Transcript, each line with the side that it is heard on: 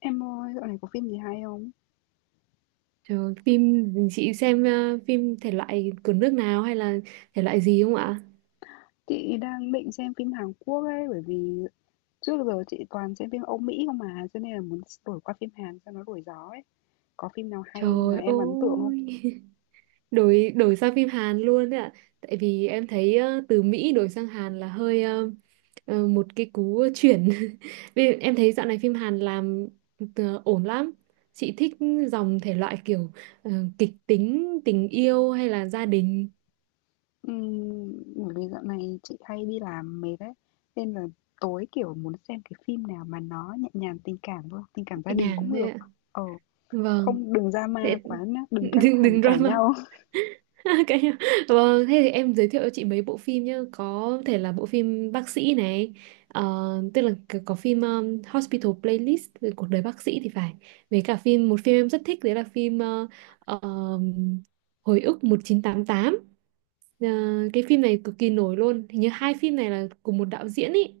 left: Em ơi, dạo này có phim gì hay không?
right: Trời ơi, phim chị xem phim thể loại của nước nào hay là thể loại gì không ạ?
left: Chị đang định xem phim Hàn Quốc ấy, bởi vì trước giờ chị toàn xem phim Âu Mỹ không mà, cho nên là muốn đổi qua phim Hàn cho nó đổi gió ấy. Có phim nào hay mà
right: Trời
left: em ấn tượng không?
right: ơi, đổi đổi sang phim Hàn luôn đấy ạ. Tại vì em thấy từ Mỹ đổi sang Hàn là hơi một cái cú chuyển. Vì em thấy dạo này phim Hàn làm ổn lắm. Chị thích dòng thể loại kiểu ờ, kịch tính, tình yêu hay là gia đình
left: Bởi vì dạo này chị hay đi làm mệt ấy, nên là tối kiểu muốn xem cái phim nào mà nó nhẹ nhàng tình cảm thôi, tình cảm gia
right: nhẹ
left: đình
right: nhàng
left: cũng
right: thế
left: được.
right: ạ.
left: Ờ,
right: Vâng.
left: không đừng drama
right: Thế
left: quá nhá, đừng căng
right: đừng
left: thẳng
right: đừng
left: cãi
right: drama.
left: nhau.
right: Cái vâng, thế thì em giới thiệu cho chị mấy bộ phim nhá, có thể là bộ phim bác sĩ này, ờ, tức là có phim Hospital Playlist về cuộc đời bác sĩ thì phải. Với cả một phim em rất thích đấy là phim ờ, Hồi ức 1988. Ờ, cái phim này cực kỳ nổi luôn. Hình như hai phim này là cùng một đạo diễn ý.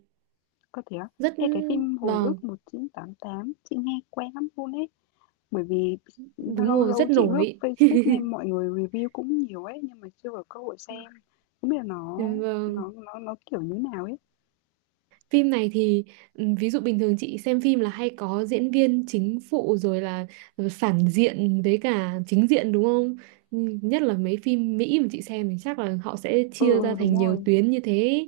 left: Có thể á?
right: Rất
left: Ê, cái phim Hồi
right: vâng,
left: ức 1988, chị nghe quen lắm luôn ấy. Bởi vì
right: đúng
left: lâu
right: rồi,
left: lâu
right: rất
left: chị lướt
right: nổi.
left: Facebook nghe mọi người review cũng nhiều ấy, nhưng mà chưa có cơ hội xem, không biết là nó
right: Vâng.
left: nó nó nó kiểu như nào ấy.
right: Phim này thì ví dụ bình thường chị xem phim là hay có diễn viên chính phụ rồi là phản diện với cả chính diện đúng không? Ừ, nhất là mấy phim Mỹ mà chị xem thì chắc là họ sẽ
left: Ừ,
right: chia ra
left: ừ,
right: thành
left: đúng
right: nhiều
left: rồi.
right: tuyến như thế.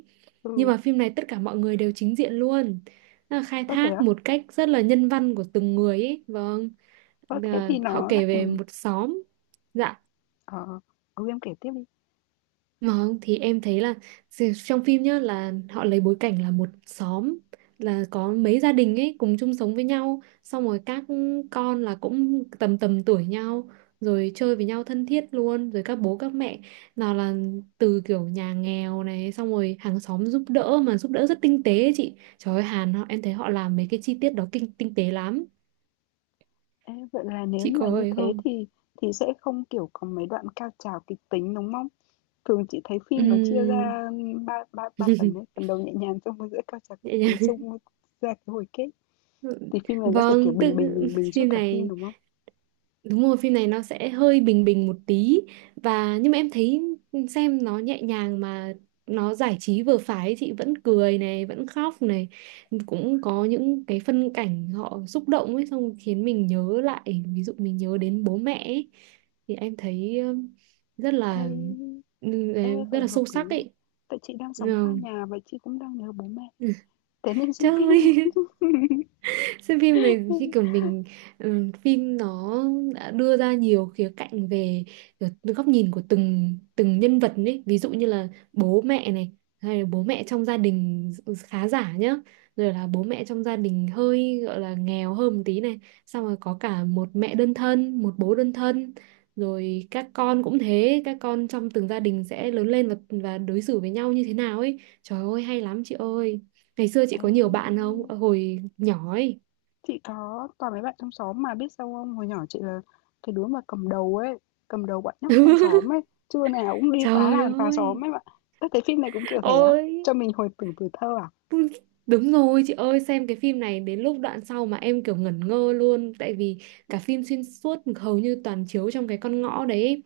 right: Nhưng
left: Ừ,
right: mà phim này tất cả mọi người đều chính diện luôn. Nó là khai
left: có thể
right: thác
left: á.
right: một cách rất là nhân văn của từng người ấy. Vâng,
left: Có thế
right: là
left: thì
right: họ
left: nó lại
right: kể về một xóm. Dạ,
left: ờ, em kể tiếp đi.
right: mà không thì em thấy là trong phim nhá là họ lấy bối cảnh là một xóm, là có mấy gia đình ấy cùng chung sống với nhau, xong rồi các con là cũng tầm tầm tuổi nhau rồi chơi với nhau thân thiết luôn, rồi các bố các mẹ nào là từ kiểu nhà nghèo này, xong rồi hàng xóm giúp đỡ mà giúp đỡ rất tinh tế ấy chị. Trời ơi, Hàn họ em thấy họ làm mấy cái chi tiết đó kinh tinh tế lắm.
left: Ê, vậy là nếu
right: Chị
left: như
right: có
left: mà như
right: ấy
left: thế
right: không?
left: thì sẽ không kiểu có mấy đoạn cao trào kịch tính đúng không? Thường chị thấy phim nó chia
right: Ừm.
left: ra ba ba ba phần ấy, phần đầu nhẹ nhàng xong rồi giữa cao trào kịch
right: Vậy
left: tính
right: nha.
left: xong rồi ra cái hồi kết. Thì phim này nó sẽ kiểu
right: Vâng,
left: bình bình
right: tự
left: bình bình suốt
right: phim
left: cả phim
right: này
left: đúng không?
right: đúng rồi, phim này nó sẽ hơi bình bình một tí và nhưng mà em thấy xem nó nhẹ nhàng mà nó giải trí vừa phải, chị vẫn cười này, vẫn khóc này, cũng có những cái phân cảnh họ xúc động ấy xong khiến mình nhớ lại, ví dụ mình nhớ đến bố mẹ ấy, thì em thấy rất
left: Ê,
right: là ừ, ờ,
left: ê,
right: rất
left: vậy
right: là
left: hợp
right: sâu sắc
left: lý á.
right: ấy.
left: Tại chị đang
right: Ờ.
left: sống xa nhà và chị cũng đang nhớ bố mẹ.
right: Ừ.
left: Thế nên xem
right: Trời
left: phim này.
right: ơi, xem phim này như kiểu mình phim nó đã đưa ra nhiều khía cạnh về kiểu góc nhìn của từng từng nhân vật ấy, ví dụ như là bố mẹ này, hay là bố mẹ trong gia đình khá giả nhá, rồi là bố mẹ trong gia đình hơi gọi là nghèo hơn một tí này, xong rồi có cả một mẹ đơn thân một bố đơn thân, rồi các con cũng thế, các con trong từng gia đình sẽ lớn lên và đối xử với nhau như thế nào ấy. Trời ơi hay lắm chị ơi. Ngày xưa chị
left: Ê,
right: có nhiều bạn không? Ờ, hồi nhỏ ấy.
left: chị có toàn mấy bạn trong xóm mà biết sao không? Hồi nhỏ chị là cái đứa mà cầm đầu ấy, cầm đầu bọn nhóc trong xóm ấy. Trưa nào cũng đi phá
right: Trời
left: làng phá
right: ơi,
left: xóm ấy bạn. Ơ, cái phim này cũng kiểu thế á?
right: ôi,
left: Cho mình hồi tưởng tuổi thơ à?
right: đúng rồi chị ơi, xem cái phim này đến lúc đoạn sau mà em kiểu ngẩn ngơ luôn, tại vì cả phim xuyên suốt hầu như toàn chiếu trong cái con ngõ đấy ấy.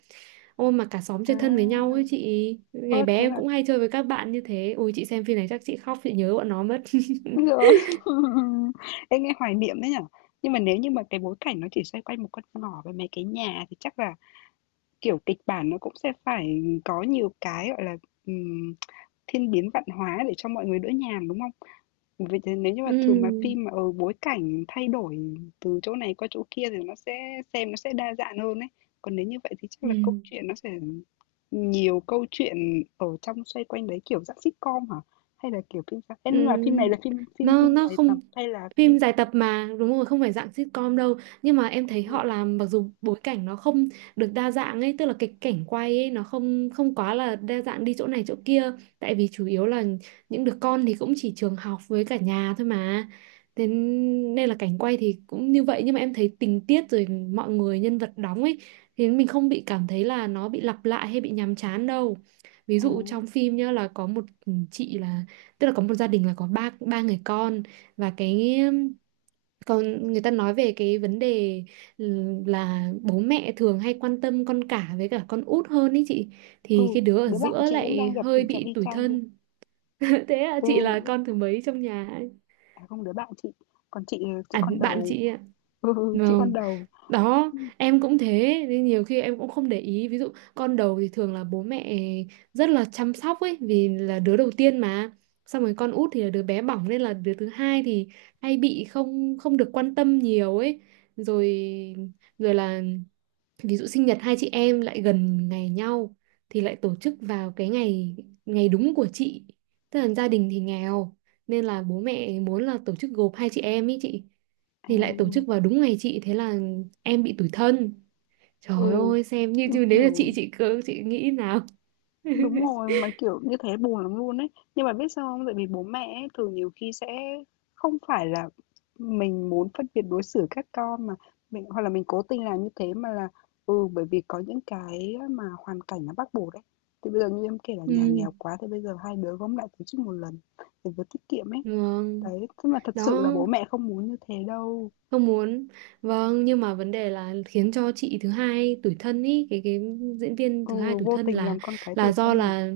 right: Ôi mà cả xóm
left: À,
right: chơi thân với nhau ấy chị, ngày
left: ơ
right: bé
left: thế
right: em
left: là
right: cũng hay chơi với các bạn như thế. Ôi chị xem phim này chắc chị khóc, chị nhớ bọn nó mất.
left: rồi. Em nghe hoài niệm đấy nhở? Nhưng mà nếu như mà cái bối cảnh nó chỉ xoay quanh một con ngõ với mấy cái nhà thì chắc là kiểu, kịch bản nó cũng sẽ phải có nhiều cái, gọi là, ừm, thiên biến vạn hóa để cho mọi người đỡ nhàm, đúng không? Vậy thì nếu như mà thường mà
right: Ừ.
left: phim mà, ở bối cảnh thay đổi từ chỗ này qua chỗ kia thì nó sẽ xem nó sẽ đa dạng hơn đấy. Còn nếu như vậy thì chắc là câu
right: Ừ.
left: chuyện nó sẽ nhiều câu chuyện ở trong xoay quanh đấy, kiểu dạng sitcom hả? Hay là kiểu phim sao? Ê, nhưng mà phim này
right: Ừ,
left: là phim phim
right: nó
left: phim
right: nó
left: dài tập
right: không
left: hay là
right: phim dài
left: phim?
right: tập mà đúng rồi không phải dạng sitcom đâu, nhưng mà em thấy
left: à,
right: họ làm mặc dù bối cảnh nó không được đa dạng ấy, tức là cái cảnh quay ấy nó không không quá là đa dạng đi chỗ này chỗ kia, tại vì chủ yếu là những đứa con thì cũng chỉ trường học với cả nhà thôi mà, thế nên là cảnh quay thì cũng như vậy, nhưng mà em thấy tình tiết rồi mọi người nhân vật đóng ấy thì mình không bị cảm thấy là nó bị lặp lại hay bị nhàm chán đâu. Ví
left: à,
right: dụ trong phim nhá là có một chị là, tức là có một gia đình là có ba ba người con, và cái còn người ta nói về cái vấn đề ừ, là bố mẹ thường hay quan tâm con cả với cả con út hơn ý chị,
left: ừ,
right: thì cái đứa ở
left: đứa bạn
right: giữa
left: chị cũng
right: lại
left: đang gặp
right: hơi
left: tình trạng
right: bị
left: y
right: tủi
left: chang luôn.
right: thân. Thế à?
left: Ừ.
right: Chị là con thứ mấy trong nhà?
left: À, không, đứa bạn chị, còn chị
right: À,
left: con
right: bạn
left: đầu.
right: chị ạ?
left: Ừ, chị con
right: Vâng,
left: đầu.
right: đó em cũng thế nên nhiều khi em cũng không để ý, ví dụ con đầu thì thường là bố mẹ rất là chăm sóc ấy vì là đứa đầu tiên mà, xong rồi con út thì là đứa bé bỏng, nên là đứa thứ hai thì hay bị không không được quan tâm nhiều ấy, rồi rồi là ví dụ sinh nhật hai chị em lại gần ngày nhau thì lại tổ chức vào cái ngày ngày đúng của chị, tức là gia đình thì nghèo nên là bố mẹ muốn là tổ chức gộp hai chị em ý chị,
left: À,
right: thì lại tổ chức vào đúng ngày chị, thế là em bị tủi thân. Trời
left: ừ,
right: ơi xem như chứ nếu là
left: kiểu
right: chị cứ chị nghĩ nào.
left: đúng rồi, mà, kiểu, như thế buồn lắm luôn ấy. Nhưng mà biết sao không? Tại vì bố mẹ ấy thường nhiều khi sẽ không phải là mình muốn phân biệt đối xử các con mà mình hoặc là mình cố tình làm như thế mà là bởi vì có những cái mà hoàn cảnh nó bắt buộc đấy. Thì bây giờ như em kể là nhà
right: Ừ.
left: nghèo quá thì bây giờ hai đứa gom lại tổ chức một lần để vừa tiết kiệm ấy.
right: Vâng.
left: Đấy, tức mà thật sự là
right: Đó,
left: bố mẹ không muốn như thế đâu.
right: không muốn. Vâng, nhưng mà vấn đề là khiến cho chị thứ hai tủi thân ý, cái diễn viên
left: Ừ,
right: thứ hai tủi
left: vô
right: thân
left: tình làm con cái tủi
right: là do
left: thân à?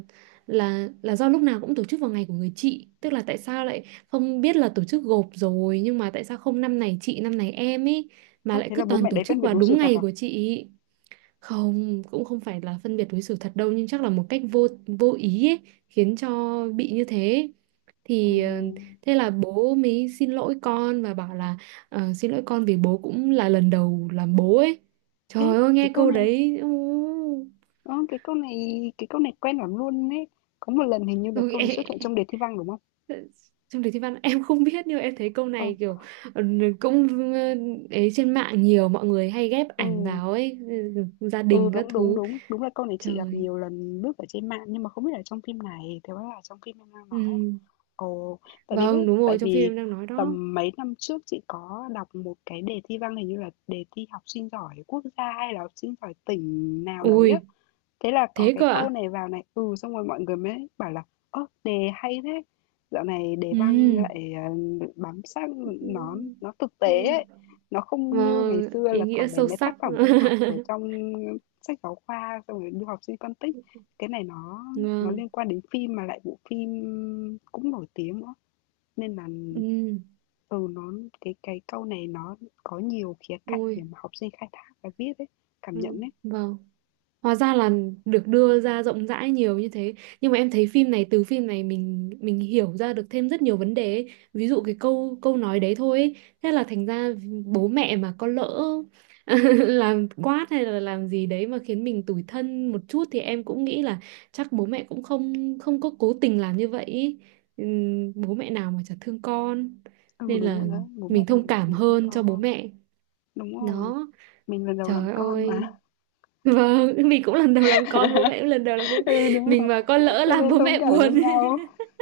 right: là do lúc nào cũng tổ chức vào ngày của người chị, tức là tại sao lại không biết là tổ chức gộp rồi, nhưng mà tại sao không năm này chị năm này em ý mà
left: Ơ,
right: lại
left: thế
right: cứ
left: là bố
right: toàn
left: mẹ
right: tổ
left: đấy
right: chức
left: phân biệt
right: vào
left: đối xử
right: đúng
left: thật
right: ngày
left: à?
right: của chị. Không, cũng không phải là phân biệt đối xử thật đâu nhưng chắc là một cách vô vô ý ấy, khiến cho bị như thế.
left: À,
right: Thì thế là bố mới xin lỗi con và bảo là xin lỗi con vì bố cũng là lần đầu làm bố ấy.
left: ê,
right: Trời ơi
left: cái
right: nghe
left: câu
right: câu
left: này,
right: đấy.
left: cái câu này, cái câu này quen lắm luôn ấy. Có một lần hình như là
right: Ôi,
left: câu
right: ê,
left: này
right: ê.
left: xuất hiện trong đề thi văn đúng không?
right: Trong đề thi văn em không biết nhưng mà em thấy câu
left: Ờ,
right: này kiểu ờ, cũng ờ, ấy, trên mạng nhiều mọi người hay ghép
left: ừ,
right: ảnh vào ấy. Ừ, gia
left: ừ,
right: đình các
left: đúng, đúng,
right: thứ.
left: đúng. Đúng là câu này chị gặp
right: Trời.
left: nhiều lần lướt ở trên mạng nhưng mà không biết là trong phim này, thế là trong phim em đang nói à?
right: Ừ.
left: Ồ, tại vì biết,
right: Vâng, đúng
left: tại
right: rồi, trong phim
left: vì
right: em đang nói đó.
left: tầm mấy năm trước chị có đọc một cái đề thi văn hình như là đề thi học sinh giỏi quốc gia hay là học sinh giỏi tỉnh nào đấy á.
right: Ui,
left: Thế là có
right: thế
left: cái
right: cơ
left: câu
right: ạ?
left: này vào này, xong rồi mọi người mới bảo là "Ơ, đề hay thế, dạo này đề
right: Ừ.
left: văn lại, bám sát nó
right: Ừ.
left: nó thực tế ấy,
right: Ừ.
left: nó không như ngày
right: Vâng,
left: xưa
right: ý
left: là
right: nghĩa
left: toàn lấy
right: sâu
left: mấy
right: sắc.
left: tác phẩm văn học ở trong sách giáo khoa xong rồi đưa học sinh phân tích. Cái này nó
right: Vâng.
left: liên quan đến phim mà lại bộ phim cũng nổi tiếng nữa." Nên là,
right: Ừ.
left: ừ, nó cái câu này nó có nhiều khía cạnh để
right: Ui.
left: mà học sinh khai thác và viết ấy, cảm nhận
right: Ừ.
left: ấy.
right: Vâng. Hóa ra là được đưa ra rộng rãi nhiều như thế. Nhưng mà em thấy phim này, từ phim này mình hiểu ra được thêm rất nhiều vấn đề ấy. Ví dụ cái câu câu nói đấy thôi ấy. Thế là thành ra bố mẹ mà có lỡ làm quát hay là làm gì đấy mà khiến mình tủi thân một chút, thì em cũng nghĩ là chắc bố mẹ cũng không không có cố tình làm như vậy ý. Bố mẹ nào mà chả thương con.
left: Ừ,
right: Nên
left: đúng rồi
right: là
left: đó bố mẹ
right: mình
left: nào
right: thông
left: mà
right: cảm
left: chẳng thương
right: hơn cho bố
left: con.
right: mẹ.
left: Đúng rồi,
right: Đó,
left: mình lần đầu làm
right: trời
left: con mà.
right: ơi. Vâng, mình cũng lần đầu làm con, bố mẹ cũng lần đầu làm bố.
left: Ừ, đúng
right: Mình
left: rồi,
right: mà con lỡ
left: thế
right: làm
left: nên
right: bố
left: thông
right: mẹ
left: cảm cho
right: buồn.
left: nhau.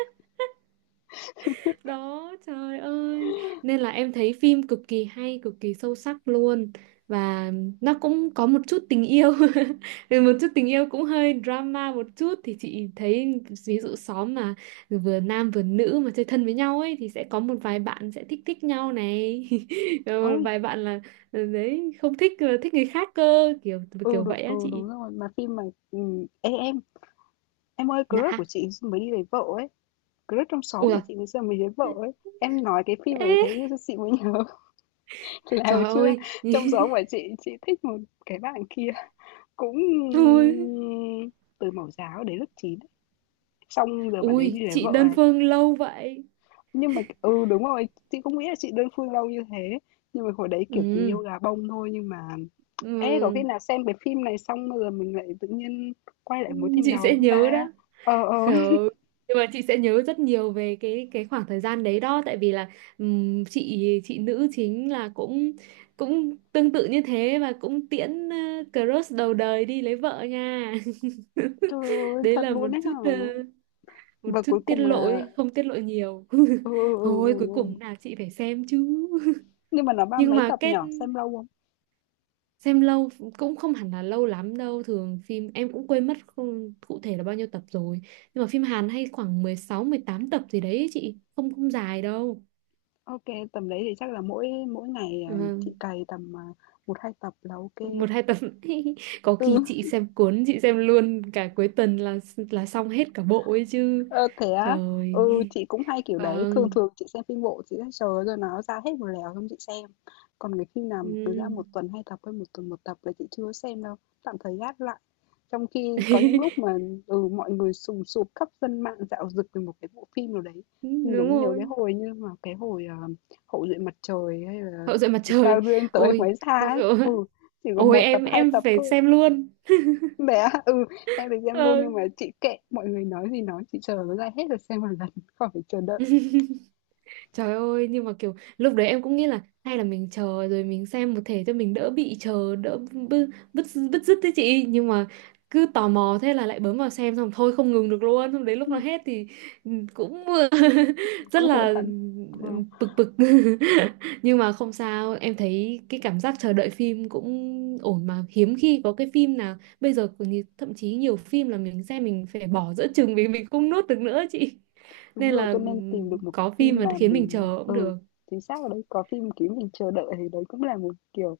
right: Đó, trời ơi. Nên là em thấy phim cực kỳ hay, cực kỳ sâu sắc luôn. Và nó cũng có một chút tình yêu. Vì một chút tình yêu cũng hơi drama một chút. Thì chị thấy ví dụ xóm mà vừa nam vừa nữ mà chơi thân với nhau ấy thì sẽ có một vài bạn sẽ thích thích nhau này. Rồi một
left: Ôi,
right: vài bạn là đấy không thích người khác cơ, kiểu
left: ừ,
right: kiểu vậy á
left: ừ,
right: chị.
left: đúng rồi, mà phim mà ê, em ơi,
right: Dạ.
left: crush của chị mới đi lấy vợ ấy, crush trong xóm của
right: Ủa,
left: chị ngày giờ mới lấy vợ ấy. Em nói cái phim ấy thế
right: ê,
left: cho chị mới nhớ là hồi
right: trời
left: xưa
right: ơi,
left: trong xóm của chị thích một cái bạn kia cũng
right: ui,
left: từ mẫu giáo đến lớp 9. Xong giờ bạn ấy
right: ui,
left: đi lấy
right: chị
left: vợ
right: đơn
left: này.
right: phương lâu vậy.
left: Nhưng mà ừ, đúng rồi, chị không nghĩ là chị đơn phương lâu như thế. Nhưng mà hồi đấy kiểu tình
right: Ừ,
left: yêu gà bông thôi nhưng mà,
right: ừ,
left: ê, có khi nào xem cái phim này xong rồi mình lại tự nhiên quay lại mối tình
right: chị
left: đầu
right: sẽ
left: chúng
right: nhớ
left: ta?
right: đó.
left: Ờ, ờ.
right: Khờ. Nhưng mà chị sẽ nhớ rất nhiều về cái khoảng thời gian đấy đó, tại vì là chị nữ chính là cũng cũng tương tự như thế và cũng tiễn crush đầu đời đi lấy vợ nha.
left: Trời ơi,
right: Đấy
left: thật
right: là một
left: luôn đấy
right: chút
left: hả? Và cuối
right: tiết
left: cùng
right: lộ
left: là...
right: ấy, không tiết lộ nhiều.
left: Ừ, ừ, ừ,
right: Thôi
left: ừ.
right: cuối
left: Ừ.
right: cùng nào chị phải xem chứ.
left: Nhưng mà nó ba
right: Nhưng
left: mấy
right: mà
left: tập nhở? Xem lâu không?
right: xem lâu cũng không hẳn là lâu lắm đâu, thường phim em cũng quên mất không, cụ thể là bao nhiêu tập rồi, nhưng mà phim Hàn hay khoảng 16 18 tập gì đấy ấy chị, không không dài đâu.
left: Ok, tầm đấy thì chắc là mỗi mỗi ngày à, chị
right: Vâng,
left: cày tầm à, một hai tập là ok.
right: một hai tập. Có khi
left: Ừ.
right: chị xem cuốn chị xem luôn cả cuối tuần là xong hết cả bộ ấy chứ.
left: Ơ, thế á?
right: Trời.
left: Ừ, chị cũng hay kiểu đấy, thường
right: Vâng.
left: thường chị xem phim bộ chị sẽ chờ rồi nó ra hết một lèo xong chị xem. Còn cái phim nào mà cứ ra một
right: Ừ.
left: tuần hai tập hay một tuần một tập là chị chưa xem đâu, tạm thời gác lại. Trong khi có những lúc mà mọi người sùng sục khắp dân mạng dạo dực về một cái bộ phim nào đấy.
right: Đúng
left: Mình giống nhớ cái
right: rồi.
left: hồi như mà cái hồi Hậu duệ mặt trời hay là
right: Hậu duệ mặt trời.
left: sao duyên tới
right: Ôi.
left: mới ra ấy. Ừ, chỉ có
right: Ôi,
left: một tập
right: em
left: hai
right: em
left: tập
right: phải
left: thôi
right: xem luôn.
left: bé á? Ừ, em được xem luôn
right: Ờ.
left: nhưng mà chị kệ, mọi người nói gì nói, chị chờ nó ra hết rồi xem một lần, khỏi phải chờ đợi,
right: Trời ơi, nhưng mà kiểu lúc đấy em cũng nghĩ là hay là mình chờ rồi mình xem một thể cho mình đỡ bị chờ, đỡ bứt bứt bứt rứt thế chị. Nhưng mà cứ tò mò thế là lại bấm vào xem, xong thôi không ngừng được luôn, xong đến lúc nó hết thì cũng rất
left: cũng muốn
right: là
left: hẳn. Ờ,
right: bực bực. Nhưng mà không sao, em thấy cái cảm giác chờ đợi phim cũng ổn mà, hiếm khi có cái phim nào bây giờ còn thậm chí nhiều phim là mình xem mình phải bỏ giữa chừng vì mình không nuốt được nữa chị,
left: đúng
right: nên
left: rồi,
right: là
left: cho nên tìm được một cái
right: có phim
left: phim
right: mà
left: mà
right: khiến mình
left: mình,
right: chờ cũng được.
left: chính xác ở đấy, có phim kiểu mình chờ đợi thì đấy cũng là một kiểu,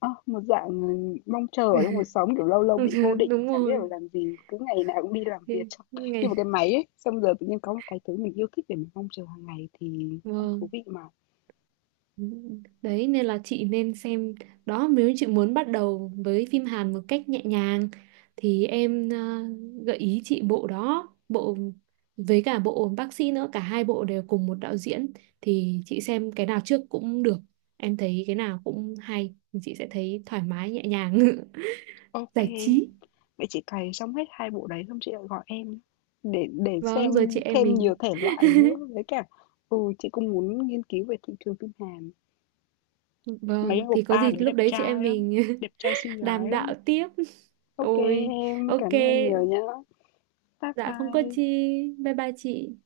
left: à, một dạng mong chờ ở trong cuộc sống, kiểu lâu lâu bị vô định,
right: Đúng
left: chả biết
right: rồi.
left: phải làm gì, cứ ngày nào cũng đi làm việc
right: Thế
left: xong. Như một
right: ngày
left: cái máy ấy, xong giờ tự nhiên có một cái thứ mình yêu thích để mình mong chờ hàng ngày thì cũng thú
right: vâng.
left: vị mà.
right: Ừ, đấy nên là chị nên xem đó, nếu chị muốn bắt đầu với phim Hàn một cách nhẹ nhàng thì em gợi ý chị bộ đó, bộ với cả bộ bác sĩ nữa, cả hai bộ đều cùng một đạo diễn, thì chị xem cái nào trước cũng được, em thấy cái nào cũng hay, thì chị sẽ thấy thoải mái nhẹ nhàng
left: Ok.
right: giải trí.
left: Vậy chị cày xong hết 2 bộ đấy xong chị lại gọi em để xem
right: Vâng, rồi chị em
left: thêm
right: mình.
left: nhiều thể loại nữa với cả chị cũng muốn nghiên cứu về thị trường phim Hàn. Mấy
right: Vâng, thì có
left: oppa
right: gì
left: đấy
right: lúc
left: đẹp
right: đấy chị em
left: trai lắm,
right: mình
left: đẹp trai xinh
right: đàm
left: gái lắm.
right: đạo tiếp.
left: Ok,
right: Ôi,
left: em
right: ok,
left: cảm ơn em nhiều nhá. Bye
right: dạ không có
left: bye.
right: chi. Bye bye chị.